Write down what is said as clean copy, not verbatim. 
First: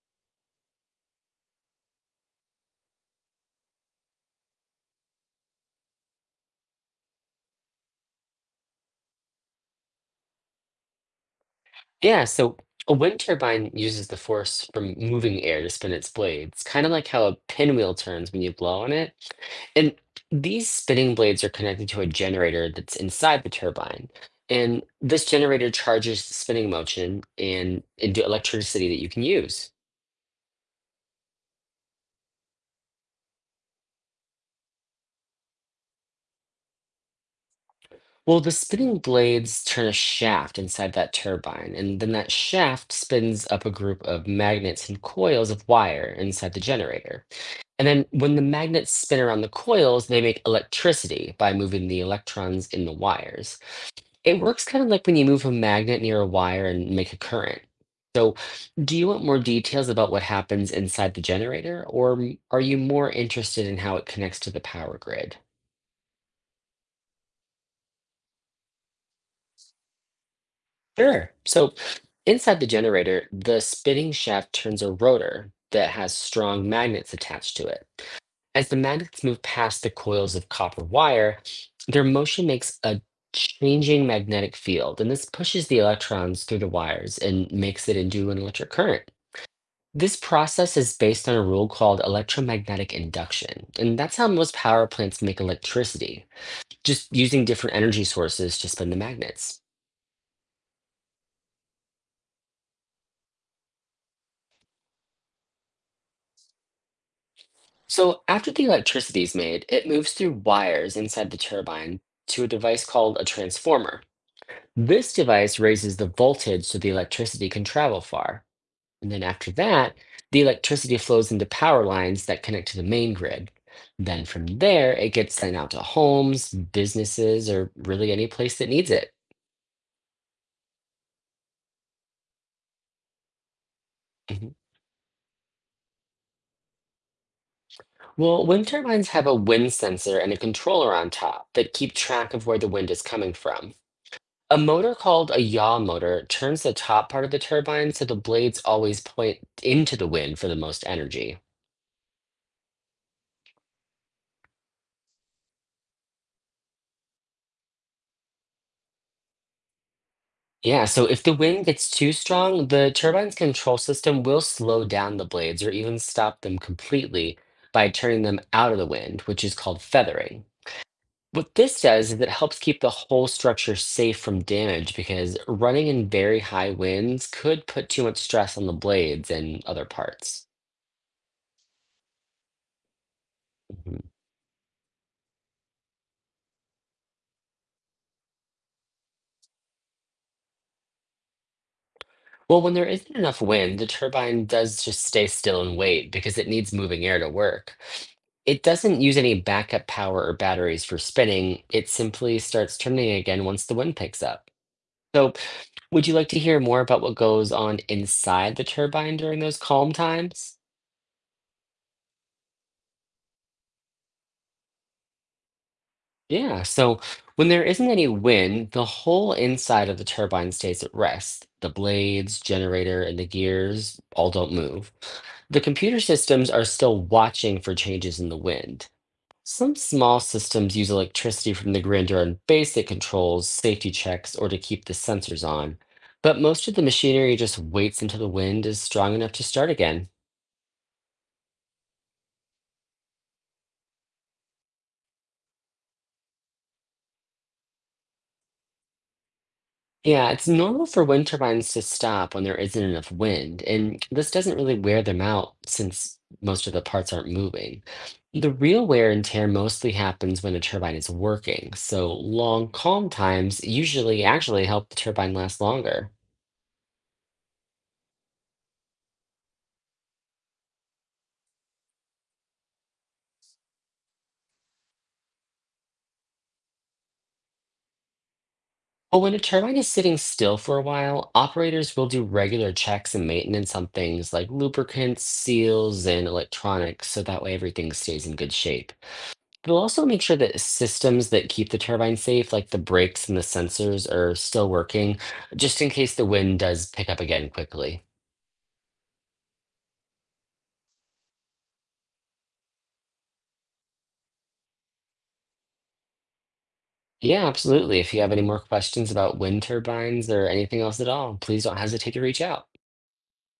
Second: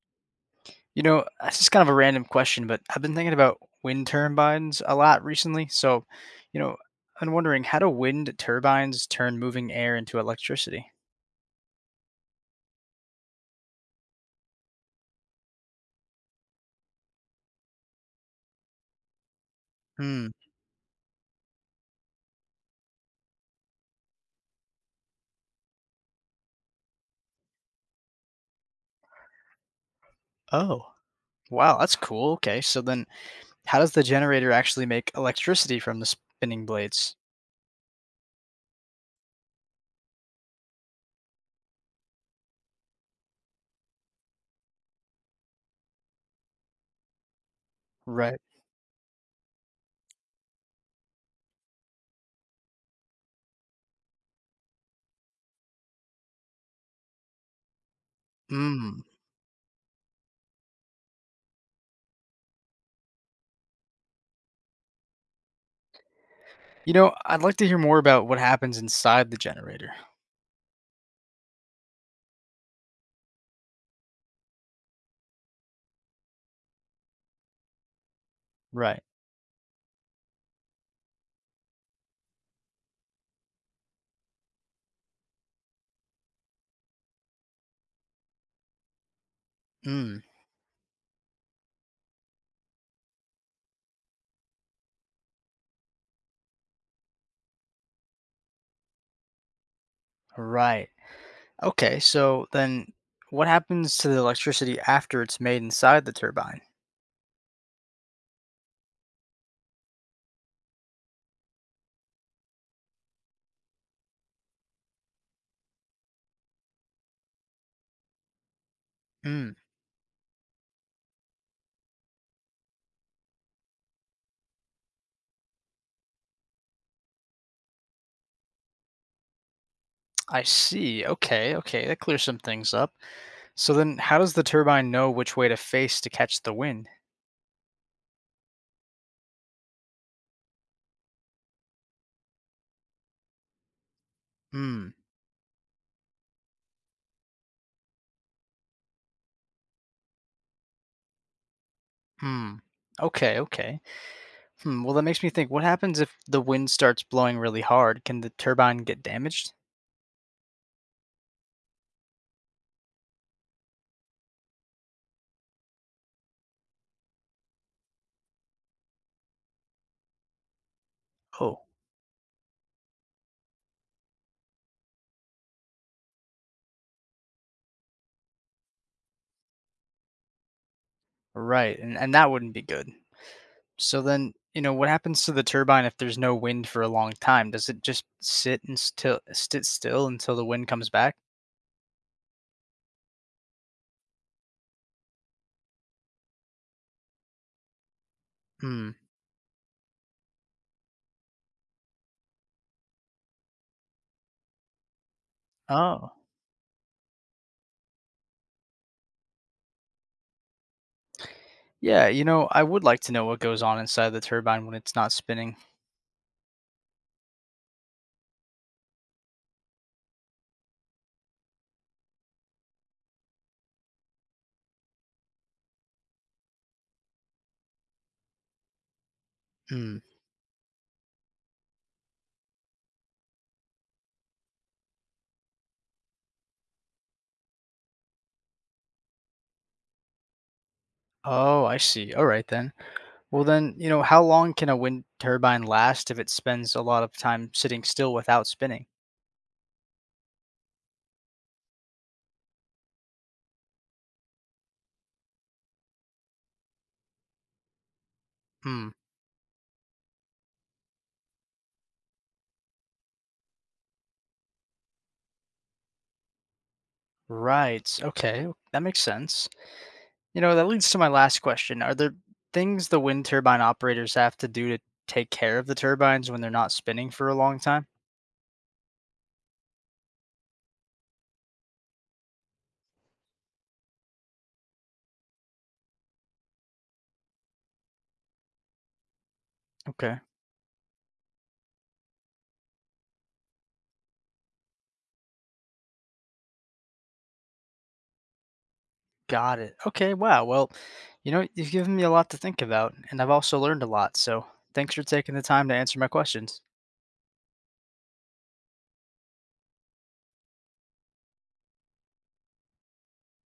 You know, it's just kind of a random question, but I've been thinking about wind turbines a lot recently. You know, I'm wondering, how do wind turbines turn moving air into electricity? Yeah, so a wind turbine uses the force from moving air to spin its blades, kind of like how a pinwheel turns when you blow on it. And Hmm. these spinning blades are connected to a generator that's inside the turbine. And this generator charges the spinning motion and into electricity that you can use. Oh. Wow, that's cool. Okay, so then how does the generator actually make electricity from the spinning blades? Well, the spinning blades turn a shaft inside that turbine, and then that shaft spins up a group of magnets and coils of wire inside the generator. And then when Right. the magnets spin around the coils, they make electricity by moving the electrons in the wires. It works kind of like when you move a magnet near a wire and make a current. So, do Hmm. you want more details about what happens inside the generator, or are you more interested in how it connects to the power grid? You know, I'd like to hear more about what happens inside the generator. Sure. So, inside the generator, the spinning shaft turns a rotor that has strong magnets attached to it. As the Right. magnets move past the coils of copper wire, their motion makes a changing magnetic field, and this pushes the electrons through the wires and makes it into an electric current. This Mm. process is based on a rule called electromagnetic induction, and that's how most power plants make electricity, just using different energy sources to spin the magnets. Right. Okay, so then what happens to the electricity after it's made inside the turbine? So, after the electricity is made, it moves through wires inside the turbine to a device called a transformer. This device raises the voltage so the electricity can travel far. And then after that, the electricity flows into power lines that connect to the main grid. Then from there, it gets sent out to homes, businesses, or really any place that needs it. I see. Okay, okay, that clears some things up. So then, how does the Mhm. turbine know which way to face to catch the wind? Well, wind turbines have a wind sensor and a controller on top that keep track of where the wind is coming from. A Hmm. motor called a yaw motor turns the top part of the turbine so the blades always point into the wind for the most energy. Hmm. Okay. Okay. Hmm. Well, that makes me think. What happens if the wind starts blowing really hard? Can the turbine get damaged? Yeah, so if the wind gets too strong, the turbine's control system will slow down the blades or even stop them completely by turning them out of the wind, which is called feathering. What Oh, this does is it helps keep the whole structure safe from damage because running in very high winds could put too much stress on the blades and other parts. right. And that wouldn't be good. So Mm-hmm. then, what happens to the turbine if there's no wind for a long time? Does it just sit still until the wind comes back? Well, when there isn't enough wind, the turbine does just stay still and wait because it needs moving air to work. It Hmm. doesn't use any backup power or batteries for spinning. It simply starts turning again once the wind picks up. So, would Oh. you like to hear more about what goes on inside the turbine during those calm times? Yeah, you know, I would like to know what goes on inside the turbine when it's not spinning. Yeah, so when there isn't any wind, the whole inside of the turbine stays at rest. The blades, generator, and the gears all don't move. The computer systems are still watching for changes in the wind. Some Hmm. small systems use electricity from the grid to run basic controls, safety checks, or to keep the sensors on. But most of the machinery just waits until the wind is strong enough to start again. Oh, I see. All right then. Well then, how long can a wind turbine last if it spends a lot of time sitting still without spinning? Yeah, it's normal for wind turbines to stop when there isn't enough wind, and this doesn't really wear them out since most of the parts aren't moving. The real Hmm. wear and tear mostly happens when a turbine is working, so long calm times usually actually help the turbine last longer. Right. Okay. That makes sense. You know, that leads to my last question. Are there things the wind turbine operators have to do to take care of the turbines when they're not spinning for a long time? But when a turbine is sitting still for a while, operators will do regular checks and maintenance on things like lubricants, seals, and electronics, so that way everything stays in good shape. They'll also Okay. make sure that systems that keep the turbine safe, like the brakes and the sensors, are still working, just in case the wind does pick up again quickly. Got it. Okay, wow. Well, you know, you've given me a lot to think about, and I've also learned a lot. So thanks for taking the time to answer my questions. Yeah, absolutely. If you have any more questions about wind turbines or anything else at all, please don't hesitate to reach out.